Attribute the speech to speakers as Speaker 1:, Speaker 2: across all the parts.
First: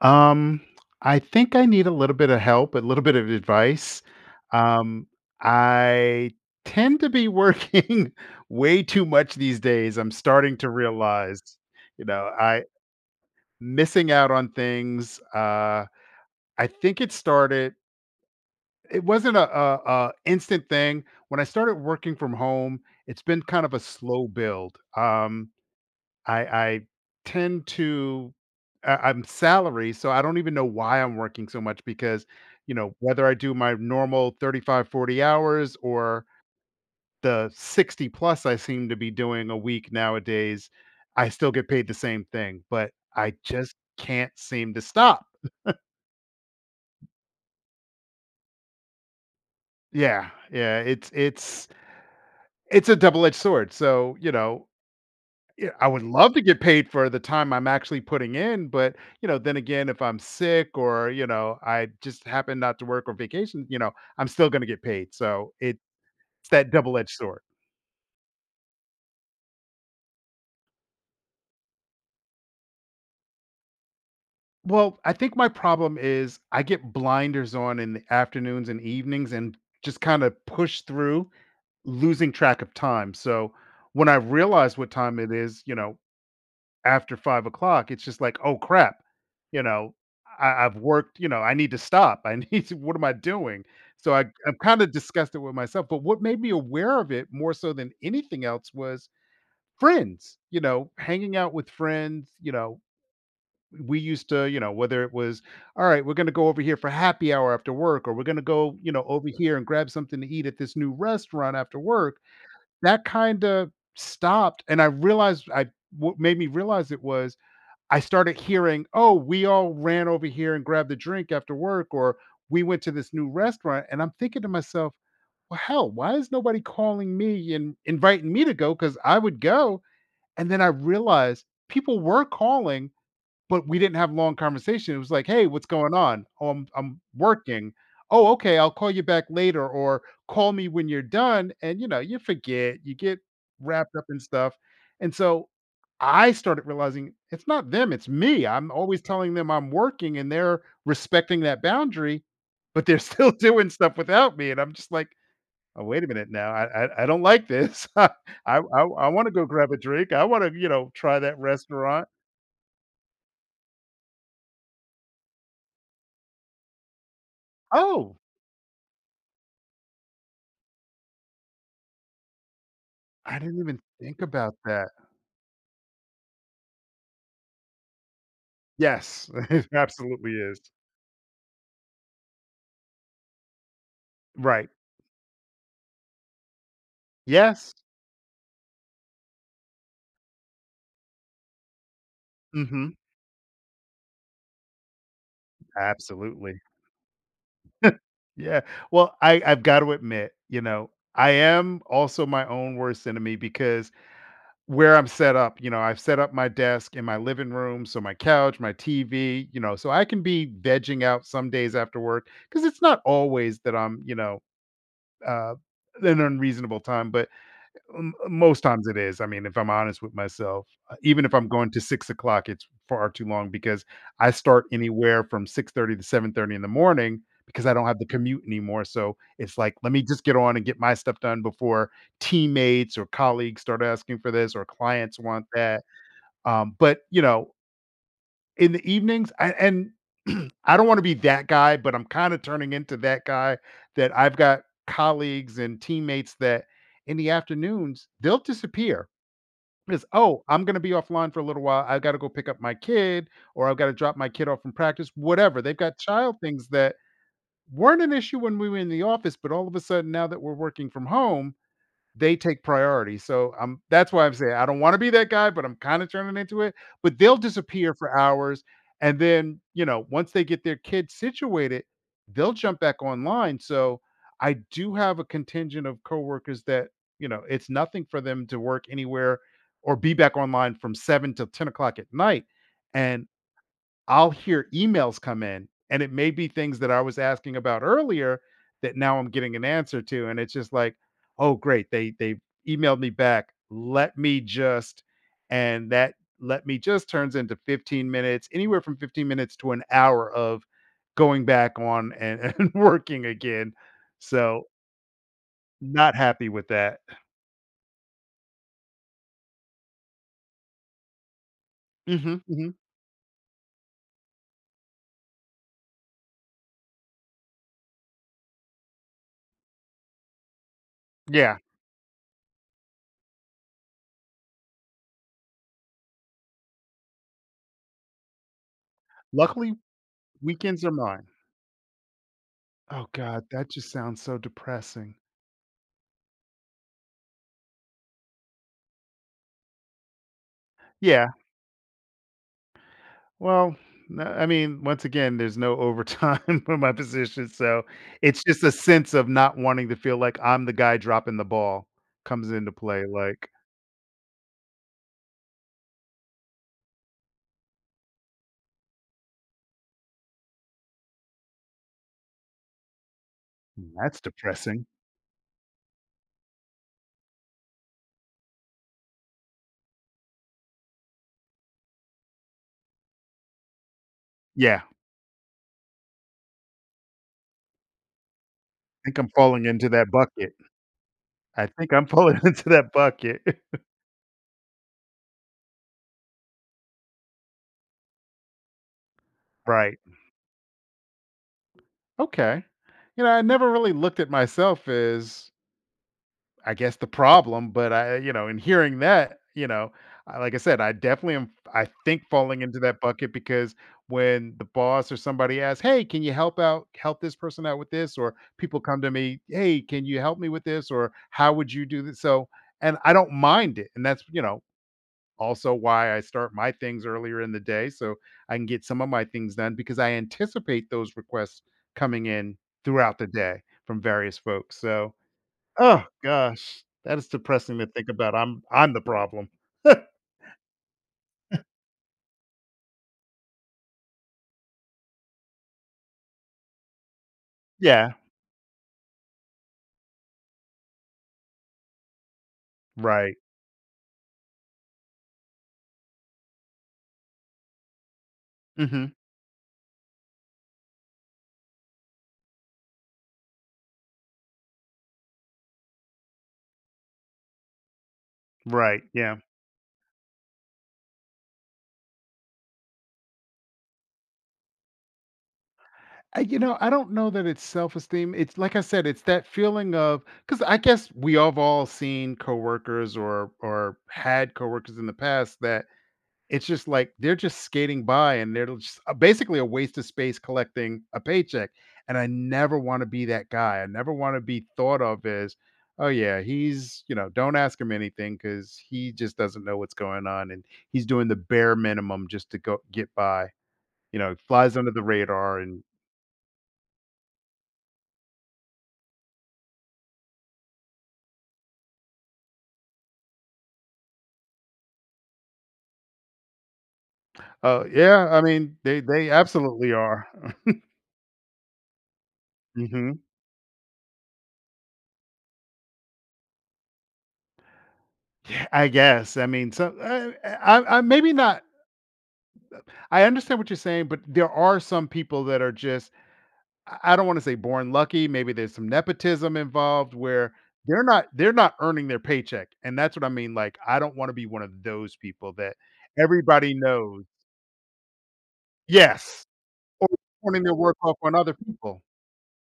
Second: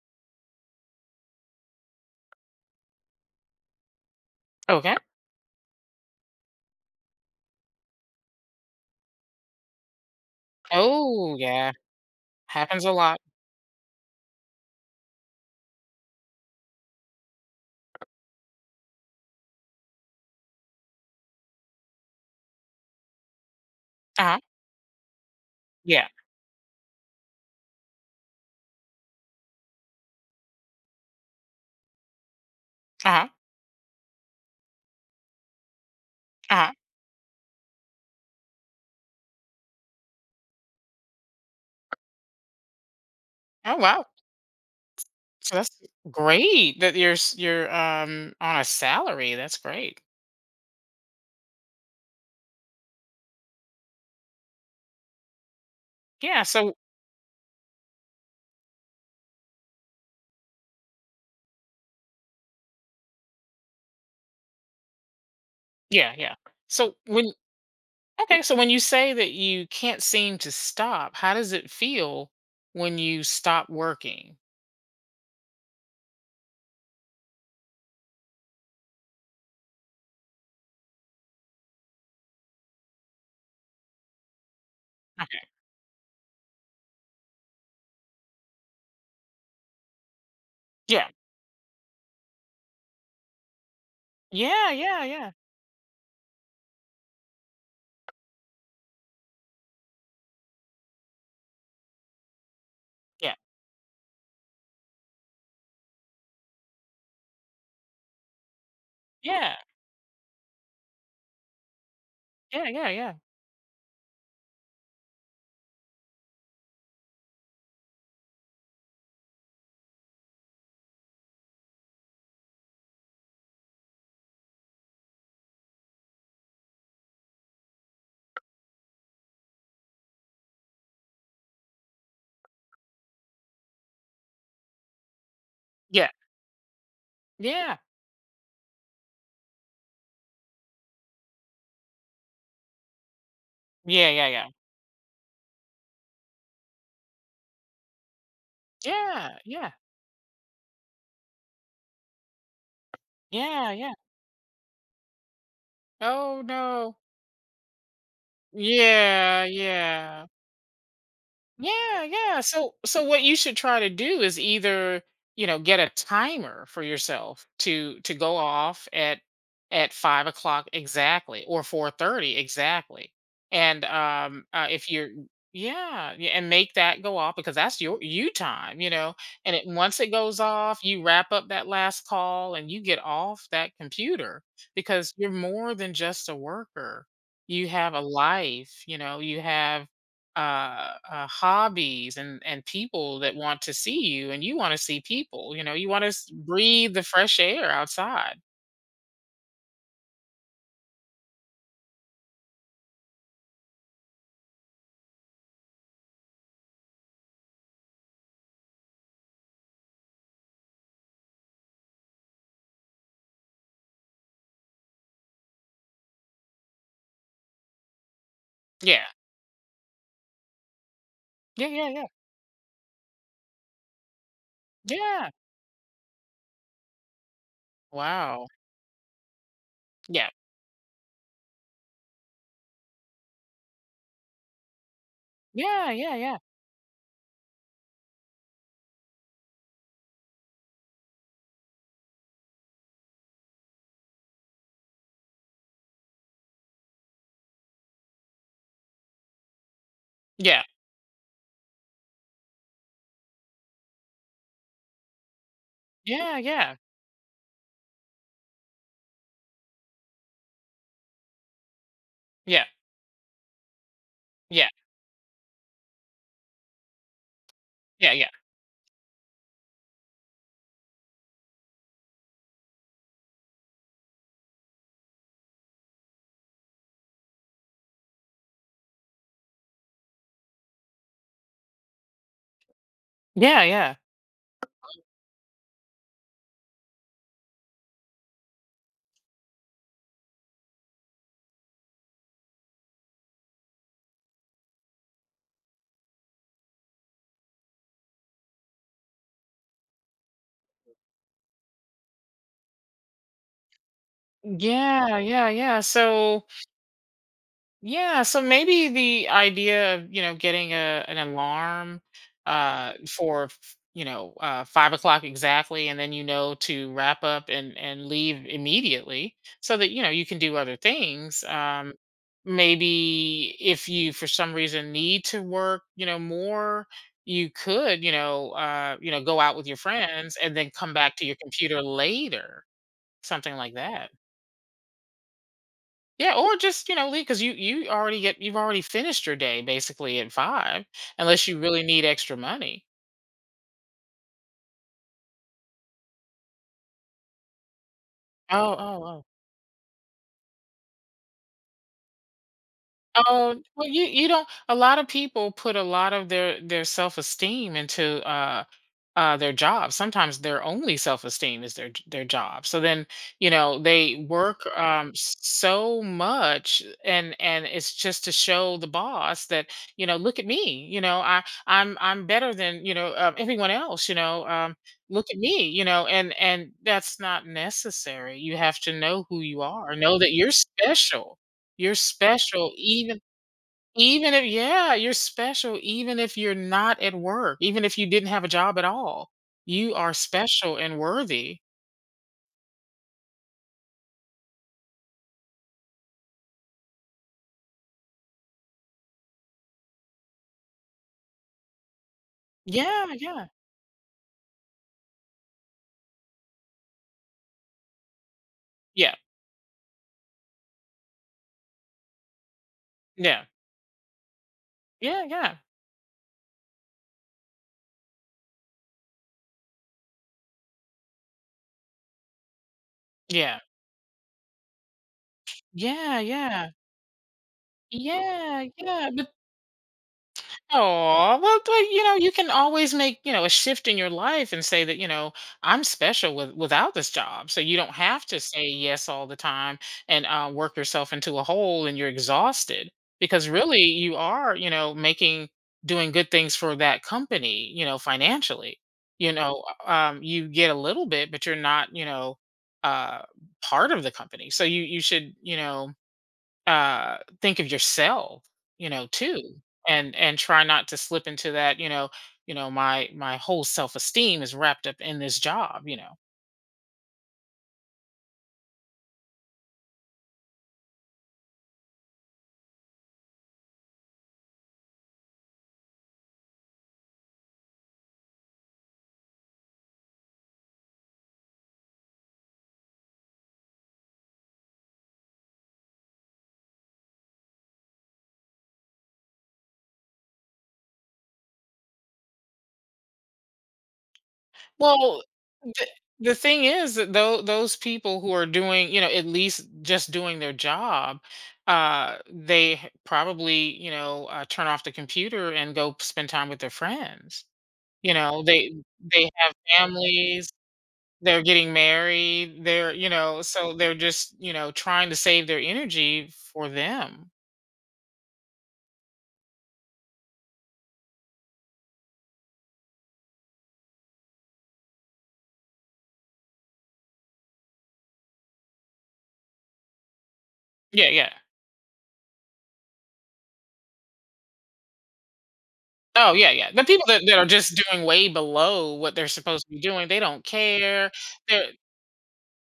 Speaker 1: Um, I think I need a little bit of help, a little bit of advice.
Speaker 2: Okay.
Speaker 1: Um, I tend to be working way too much these days. I'm starting to
Speaker 2: Oh,
Speaker 1: realize,
Speaker 2: yeah.
Speaker 1: you know, I
Speaker 2: Happens a lot.
Speaker 1: missing out on things. I think it started. It wasn't a instant thing. When I started working from home, it's been kind of a slow
Speaker 2: Uh-huh.
Speaker 1: build.
Speaker 2: Yeah.
Speaker 1: I tend to I'm salary, so I don't even know why I'm working so much because, you know, whether
Speaker 2: Uh-huh.
Speaker 1: I do my normal 35, 40 hours or
Speaker 2: Uh-huh.
Speaker 1: the 60 plus I seem to be doing a week nowadays, I still get paid the same thing, but I just
Speaker 2: Oh, wow.
Speaker 1: can't seem to stop.
Speaker 2: So that's great that you're on a salary. That's great.
Speaker 1: Yeah, yeah, it's it's a double-edged sword. So, you know, yeah, I would love to
Speaker 2: Yeah,
Speaker 1: get
Speaker 2: so
Speaker 1: paid for the time I'm actually putting in, but, you know, then again, if I'm sick or, you know, I just happen not to work or vacation, you know, I'm still gonna get paid, so it's
Speaker 2: yeah, yeah.
Speaker 1: that
Speaker 2: So
Speaker 1: double-edged
Speaker 2: when
Speaker 1: sword.
Speaker 2: okay, so when you say that you can't seem to stop, how does it feel when you stop working?
Speaker 1: Well, I think my problem is I get blinders on in the afternoons and evenings and just kinda push through, losing track of time, so when I realize what time it
Speaker 2: Okay.
Speaker 1: is, you know, after 5 o'clock, it's just like, "Oh crap," you know, "I I've
Speaker 2: Yeah.
Speaker 1: worked, you know, I need to stop. I need to what am I doing?" So I'm
Speaker 2: Yeah,
Speaker 1: kinda
Speaker 2: yeah, yeah.
Speaker 1: disgusted with myself, but what made me aware of it more so than anything else was friends, you know, hanging out with friends, you know,
Speaker 2: Yeah.
Speaker 1: we used to, you know, whether it was, "All right, we're gonna go over here for happy hour after work," or "We're gonna go, you know, over here
Speaker 2: Yeah.
Speaker 1: and grab something to eat at this new restaurant after work,"
Speaker 2: Yeah, yeah,
Speaker 1: that
Speaker 2: yeah.
Speaker 1: kinda stopped, and I realized I what made me realize it was I started hearing, "Oh, we all ran over here and grabbed a drink after work," or "We went to this new restaurant," and I'm thinking to myself, "Well, hell, why is nobody calling me and inviting me to go? Because I would go." And then I realized people were calling, but we didn't have long conversation. It was like, "Hey, what's going
Speaker 2: Yeah.
Speaker 1: on?" "Oh, I'm working."
Speaker 2: Yeah.
Speaker 1: "Oh, okay, I'll call you back later," or "Call me when you're done," and, you know, you forget, you get wrapped up
Speaker 2: Yeah,
Speaker 1: in
Speaker 2: yeah, yeah.
Speaker 1: stuff, and so I started realizing it's not them, it's me. I'm always telling
Speaker 2: Yeah,
Speaker 1: them I'm
Speaker 2: yeah.
Speaker 1: working, and they're respecting that boundary, but they're still doing
Speaker 2: Yeah, yeah.
Speaker 1: stuff without me, and I'm just like, "Oh, wait a minute
Speaker 2: Oh
Speaker 1: now, I
Speaker 2: no.
Speaker 1: I I don't like this. I I wanna
Speaker 2: Yeah,
Speaker 1: go grab a drink, I
Speaker 2: yeah.
Speaker 1: wanna, you know, try that
Speaker 2: Yeah,
Speaker 1: restaurant."
Speaker 2: yeah. So, what you should try to do is either, you know, get a timer for yourself to
Speaker 1: "Oh!"
Speaker 2: to go off at 5 o'clock exactly, or 4:30 exactly.
Speaker 1: I didn't even
Speaker 2: And
Speaker 1: think about that.
Speaker 2: if you're yeah, yeah, and make that go off, because that's your you time, you know.
Speaker 1: Yes,
Speaker 2: And it
Speaker 1: it
Speaker 2: once it
Speaker 1: absolutely
Speaker 2: goes
Speaker 1: is.
Speaker 2: off, you wrap up that last call and you get off that computer,
Speaker 1: Right.
Speaker 2: because you're more than just a worker. You
Speaker 1: Yes.
Speaker 2: have a life, you know, you have hobbies and
Speaker 1: Mhm.
Speaker 2: people that want to see you, and you want to see people. You know, you want to
Speaker 1: Absolutely.
Speaker 2: breathe the fresh air outside.
Speaker 1: Yeah. Well, I've got to admit, you know, I am also my own worst enemy because where I'm set up, you know, I've set up my desk in my living room, so my couch, my TV, you know, so I can be vegging out some days after work because it's not always that I'm, you know, uh, an unreasonable time, but most times it
Speaker 2: Yeah,
Speaker 1: is. I mean, if I'm honest with myself, even if I'm
Speaker 2: yeah,
Speaker 1: going to
Speaker 2: yeah, yeah,
Speaker 1: 6 o'clock, it's far too long because I start anywhere
Speaker 2: yeah.
Speaker 1: from 6:30 to 7:30 in the morning because I don't have the commute
Speaker 2: Wow.
Speaker 1: anymore. So it's like, let me just
Speaker 2: Yeah,
Speaker 1: get on and get my stuff done before teammates or colleagues start asking for this or clients want that.
Speaker 2: yeah, yeah, yeah,
Speaker 1: But you know, in the evenings, I and I don't wanna be that guy, but I'm kinda turning into that guy that I've got colleagues and teammates that in the afternoons, they'll disappear because, "Oh,
Speaker 2: yeah,
Speaker 1: I'm gonna be offline for a little while. I have gotta go pick up my kid, or I've gotta drop my kid off from practice," whatever. They've got child
Speaker 2: yeah,
Speaker 1: things
Speaker 2: yeah,
Speaker 1: that weren't an issue when we were in the office, but all of a sudden now that we're working from home they take
Speaker 2: yeah,
Speaker 1: priority, so, that's why I'm saying I
Speaker 2: yeah,
Speaker 1: don't wanna be that guy, but I'm kinda turning into it, but they'll disappear
Speaker 2: yeah,
Speaker 1: for
Speaker 2: yeah, yeah,
Speaker 1: hours, and then, you know, once they get their kids situated, they'll jump back online, so I do have a contingent of coworkers that, you know, it's nothing for them to work anywhere or be back online from 7 till 10 o'clock at night, and I'll hear emails come in, and it may be things that I was asking about earlier that now I'm getting an answer to, and it's just like, "Oh, great, they emailed me back. Let me just" and that "let me just" turns into 15 minutes, anywhere from 15 minutes to an hour of going back on and and working again. So,
Speaker 2: yeah, yeah, yeah. Yeah.
Speaker 1: not
Speaker 2: So
Speaker 1: happy with that.
Speaker 2: Yeah, so maybe the idea of, you know, getting a an alarm
Speaker 1: Mhm, mhm.
Speaker 2: for you know 5 o'clock exactly, and then, you know, to wrap up and leave immediately, so that, you know, you can do other things.
Speaker 1: Yeah.
Speaker 2: Maybe if you for some reason need to work, you know, more, you could, you know, go out with
Speaker 1: Luckily,
Speaker 2: your friends and then
Speaker 1: weekends are
Speaker 2: come back
Speaker 1: mine.
Speaker 2: to your computer later,
Speaker 1: Oh god,
Speaker 2: something
Speaker 1: that
Speaker 2: like
Speaker 1: just
Speaker 2: that.
Speaker 1: sounds so depressing.
Speaker 2: Yeah, or just, you know, leave because you already get you've already finished your day basically at five,
Speaker 1: Yeah.
Speaker 2: unless you really need extra money.
Speaker 1: Well, no I mean, once again, there's no overtime for my position, so it's just a
Speaker 2: Oh, oh,
Speaker 1: sense
Speaker 2: oh,
Speaker 1: of not wanting to feel like I'm the guy dropping the ball comes into play, like,
Speaker 2: oh. Well, you don't. A lot of people put a lot of their self esteem into their job. Sometimes their only self esteem is their job. So then, you know,
Speaker 1: "Hmm, That's
Speaker 2: they work
Speaker 1: depressing."
Speaker 2: so much, and it's just to show the boss that, you know, look at me. You know, I'm better than, you know, everyone else. You know,
Speaker 1: Yeah, I
Speaker 2: look at me. You know, and that's not necessary. You have to
Speaker 1: think
Speaker 2: know
Speaker 1: I'm
Speaker 2: who you
Speaker 1: falling into
Speaker 2: are.
Speaker 1: that
Speaker 2: Know that you're
Speaker 1: bucket.
Speaker 2: special.
Speaker 1: I think
Speaker 2: You're
Speaker 1: I'm falling into
Speaker 2: special,
Speaker 1: that
Speaker 2: even
Speaker 1: bucket.
Speaker 2: if yeah, you're special even if you're not at work, even if you didn't have a job at all. You
Speaker 1: Right.
Speaker 2: are special and worthy.
Speaker 1: Okay. You know, I never really looked at myself as I guess the problem, but I you know, in hearing that, you know, I, like I said, I definitely am I think falling into that
Speaker 2: Yeah,
Speaker 1: bucket
Speaker 2: yeah.
Speaker 1: because when the boss or somebody asks, "Hey, can you help out help this person out with this?" or people come to
Speaker 2: Yeah,
Speaker 1: me, "Hey, can you help me with this?" or "How would you do this?" So, and I don't
Speaker 2: yeah.
Speaker 1: mind it. And that's, you know,
Speaker 2: Yeah, yeah.
Speaker 1: also why I start my things earlier in the day so I can get some of my things done because I anticipate those requests coming in throughout the
Speaker 2: Yeah.
Speaker 1: day from various folks. So, oh
Speaker 2: Yeah, yeah.
Speaker 1: gosh, that is depressing to think about. I'm
Speaker 2: Yeah,
Speaker 1: I'm the
Speaker 2: yeah.
Speaker 1: problem.
Speaker 2: Oh, well, but you know, you can always make, you know, a shift in your life and say that, you know, I'm special without this job. So you don't
Speaker 1: Yeah,
Speaker 2: have to say yes all the time and work yourself into a hole and you're exhausted,
Speaker 1: right.
Speaker 2: because really you are, you know, doing good things for that company, you know, financially.
Speaker 1: Mhm.
Speaker 2: You know, you get a little bit, but you're not, you know, uh, part of the company. So you should, you know, think of yourself, you
Speaker 1: Right,
Speaker 2: know,
Speaker 1: yeah.
Speaker 2: too, and try not to slip into that, you know, my whole self-esteem is wrapped up in this job, you know.
Speaker 1: I you know, I don't know that it's self-esteem. It's like I said, it's that feeling of because I guess we have all seen coworkers or had coworkers in the past that it's just like they're just skating by and they're just basically a waste of space collecting a paycheck. And I never want to be that guy. I never want to be thought of as, oh, yeah, he's, you know, don't ask him anything because he just doesn't know what's going on. And he's doing the bare minimum just to go get by, you know, flies under the
Speaker 2: Well,
Speaker 1: radar. And
Speaker 2: the, the thing is that, though those people who are doing, you know, at least just doing their job, they probably, you know, turn off the computer and go spend time with their friends, you
Speaker 1: yeah, I
Speaker 2: know. they
Speaker 1: mean,
Speaker 2: they
Speaker 1: they
Speaker 2: have
Speaker 1: absolutely are.
Speaker 2: families. They're getting married, they're, you
Speaker 1: Hmm
Speaker 2: know, so they're just, you know, trying to save their energy for them.
Speaker 1: I guess. I mean, so I maybe not. I understand what you're saying, but there are some people that are just I don't wanna say born lucky, maybe there's some nepotism involved where
Speaker 2: Yeah, yeah.
Speaker 1: they're not earning their paycheck, and that's what I mean, like, I don't wanna be one of those people that
Speaker 2: Oh, yeah, yeah.
Speaker 1: everybody
Speaker 2: The people
Speaker 1: knows.
Speaker 2: that are just doing way below what they're
Speaker 1: Yes,
Speaker 2: supposed to be
Speaker 1: or
Speaker 2: doing, they don't
Speaker 1: pointing their work
Speaker 2: care.
Speaker 1: off on other
Speaker 2: They're
Speaker 1: people.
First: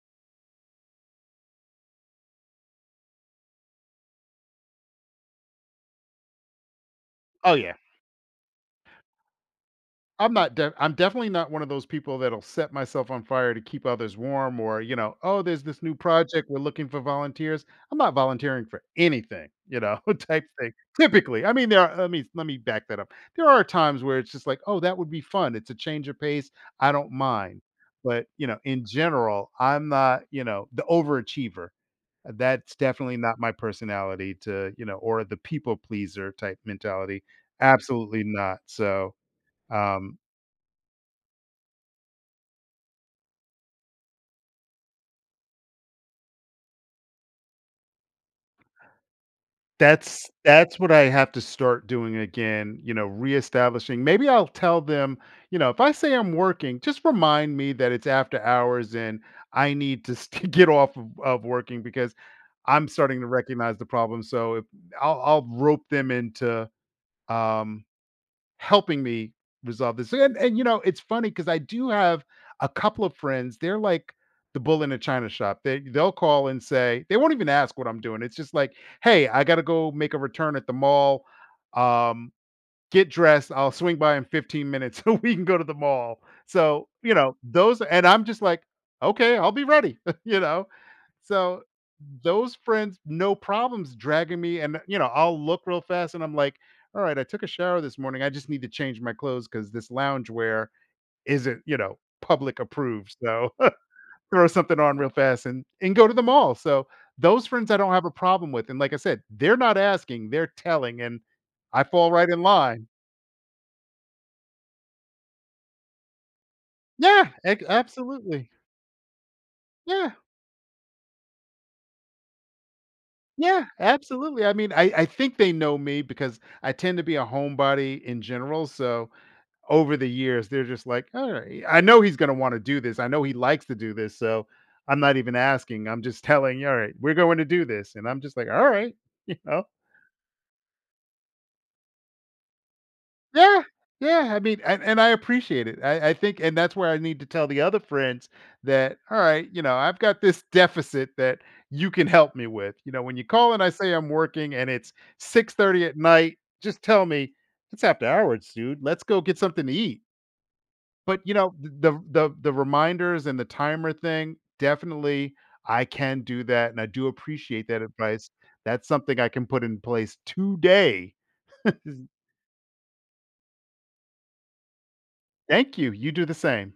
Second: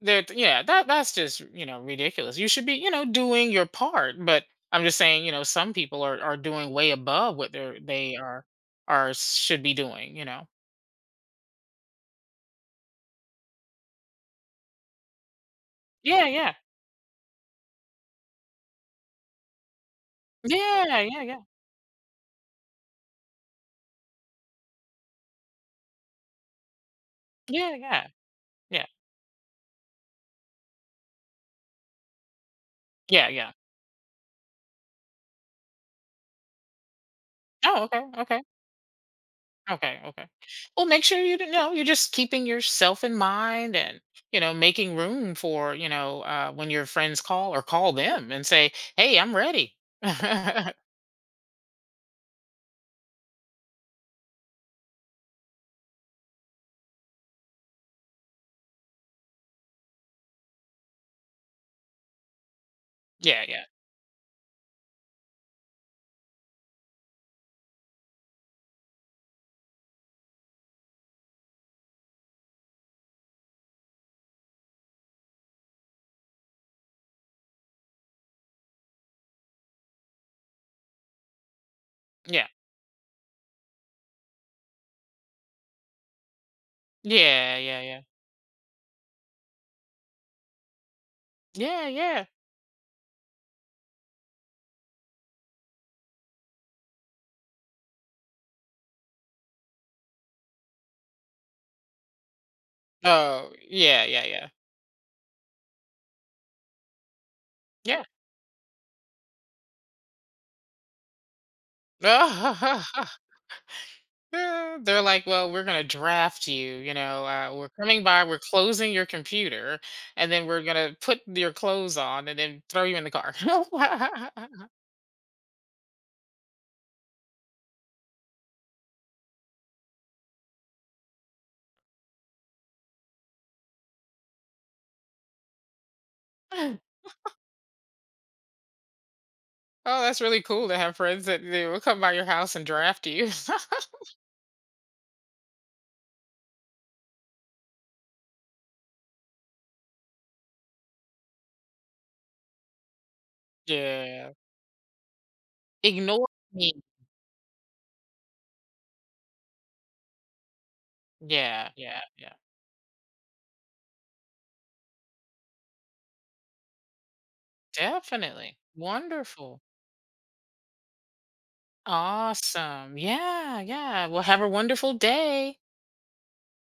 Speaker 2: they're Yeah, that's just, you know, ridiculous. You should be, you know, doing your part, but I'm just saying, you know, some people are doing way above what
Speaker 1: Oh, yeah.
Speaker 2: they're they are should be doing, you know.
Speaker 1: I'm definitely not one of those people that'll set myself on fire to keep others warm or, you know, "Oh, there's this new
Speaker 2: Yeah,
Speaker 1: project,
Speaker 2: yeah.
Speaker 1: we're looking for volunteers." I'm not volunteering for anything, you know, type thing,
Speaker 2: Yeah, yeah, yeah.
Speaker 1: typically. I mean, there are let me back that up. There are times where it's just like, "Oh, that would be fun. It's a change of pace. I don't mind."
Speaker 2: Yeah, yeah.
Speaker 1: But, you know, in
Speaker 2: Yeah.
Speaker 1: general, I'm not, you know, the overachiever. That's definitely
Speaker 2: Yeah,
Speaker 1: not my
Speaker 2: yeah.
Speaker 1: personality to, you know, or the people pleaser type mentality.
Speaker 2: Oh, okay.
Speaker 1: Absolutely
Speaker 2: Okay.
Speaker 1: not. So,
Speaker 2: Okay,
Speaker 1: um
Speaker 2: okay. Well, make sure you know you're just keeping yourself in mind and, you know, making room for, you know, when your friends call, or call them and say, hey, I'm ready.
Speaker 1: That's
Speaker 2: Yeah,
Speaker 1: that's what I have to start doing again, you know, reestablishing. Maybe I'll tell them, you know, if I say I'm working, just remind me that it's after hours and I need to get off of working because I'm starting to
Speaker 2: yeah,
Speaker 1: recognize the problem. So if I'll rope them into um, helping me resolve this. And you know, it's funny because I do have a couple of friends. They're like the bull in a china shop. They'll call and say they won't even ask what I'm doing. It's just like, hey, I got to go make a return at the mall. Um,
Speaker 2: yeah,
Speaker 1: get dressed. I'll swing by in 15 minutes so we can go to the mall. So, you know,
Speaker 2: yeah,
Speaker 1: those,
Speaker 2: yeah,
Speaker 1: and I'm just like, okay, I'll be ready, you know? So
Speaker 2: yeah, yeah, yeah,
Speaker 1: those friends, no problems dragging me. And, you know, I'll look real fast and I'm like, all right, I took a shower this morning. I just need to change my clothes because this loungewear isn't, you know, public approved. So
Speaker 2: Oh, yeah, yeah,
Speaker 1: throw
Speaker 2: yeah,
Speaker 1: something on real fast and go to the mall. So those friends I don't
Speaker 2: yeah.
Speaker 1: have a problem with. And like I said, they're not asking, they're telling. And I fall right in line.
Speaker 2: Yeah. They're like, well, we're gonna draft you. You know,
Speaker 1: Yeah, ex
Speaker 2: we're coming by. We're
Speaker 1: absolutely.
Speaker 2: closing your computer,
Speaker 1: Yeah,
Speaker 2: and then we're gonna put your clothes on, and then throw you in the car.
Speaker 1: yeah, absolutely. I mean, I think they know me because I tend to be a homebody in general, so over the years, they're just like, "Alright, I know he's gonna wanna do this. I know he likes to do this, so I'm not even asking. I'm just telling you, All 'Alright, we're going to do this,' and I'm just like, all right, you know?
Speaker 2: Oh, that's really cool to have friends that they will come by your house and draft you.
Speaker 1: Yeah, yeah, I mean, and I appreciate it. I think and that's where I need to tell the other friends that, "All right, you know, I've got this deficit that you can help me with." You know, when you call and I say I'm
Speaker 2: Yeah.
Speaker 1: working and it's 6:30 at
Speaker 2: Ignore
Speaker 1: night,
Speaker 2: me.
Speaker 1: just tell me, "It's after hours, dude. Let's go get something to eat." But, you know,
Speaker 2: Yeah,
Speaker 1: th the
Speaker 2: yeah, yeah.
Speaker 1: the the reminders and the timer thing, definitely, I can do that, and I do appreciate that advice.
Speaker 2: Definitely.
Speaker 1: That's something I can put
Speaker 2: Wonderful.
Speaker 1: in place today.
Speaker 2: Awesome. Yeah, yeah. Well, have a wonderful day.
Speaker 1: Thank you. You do the same.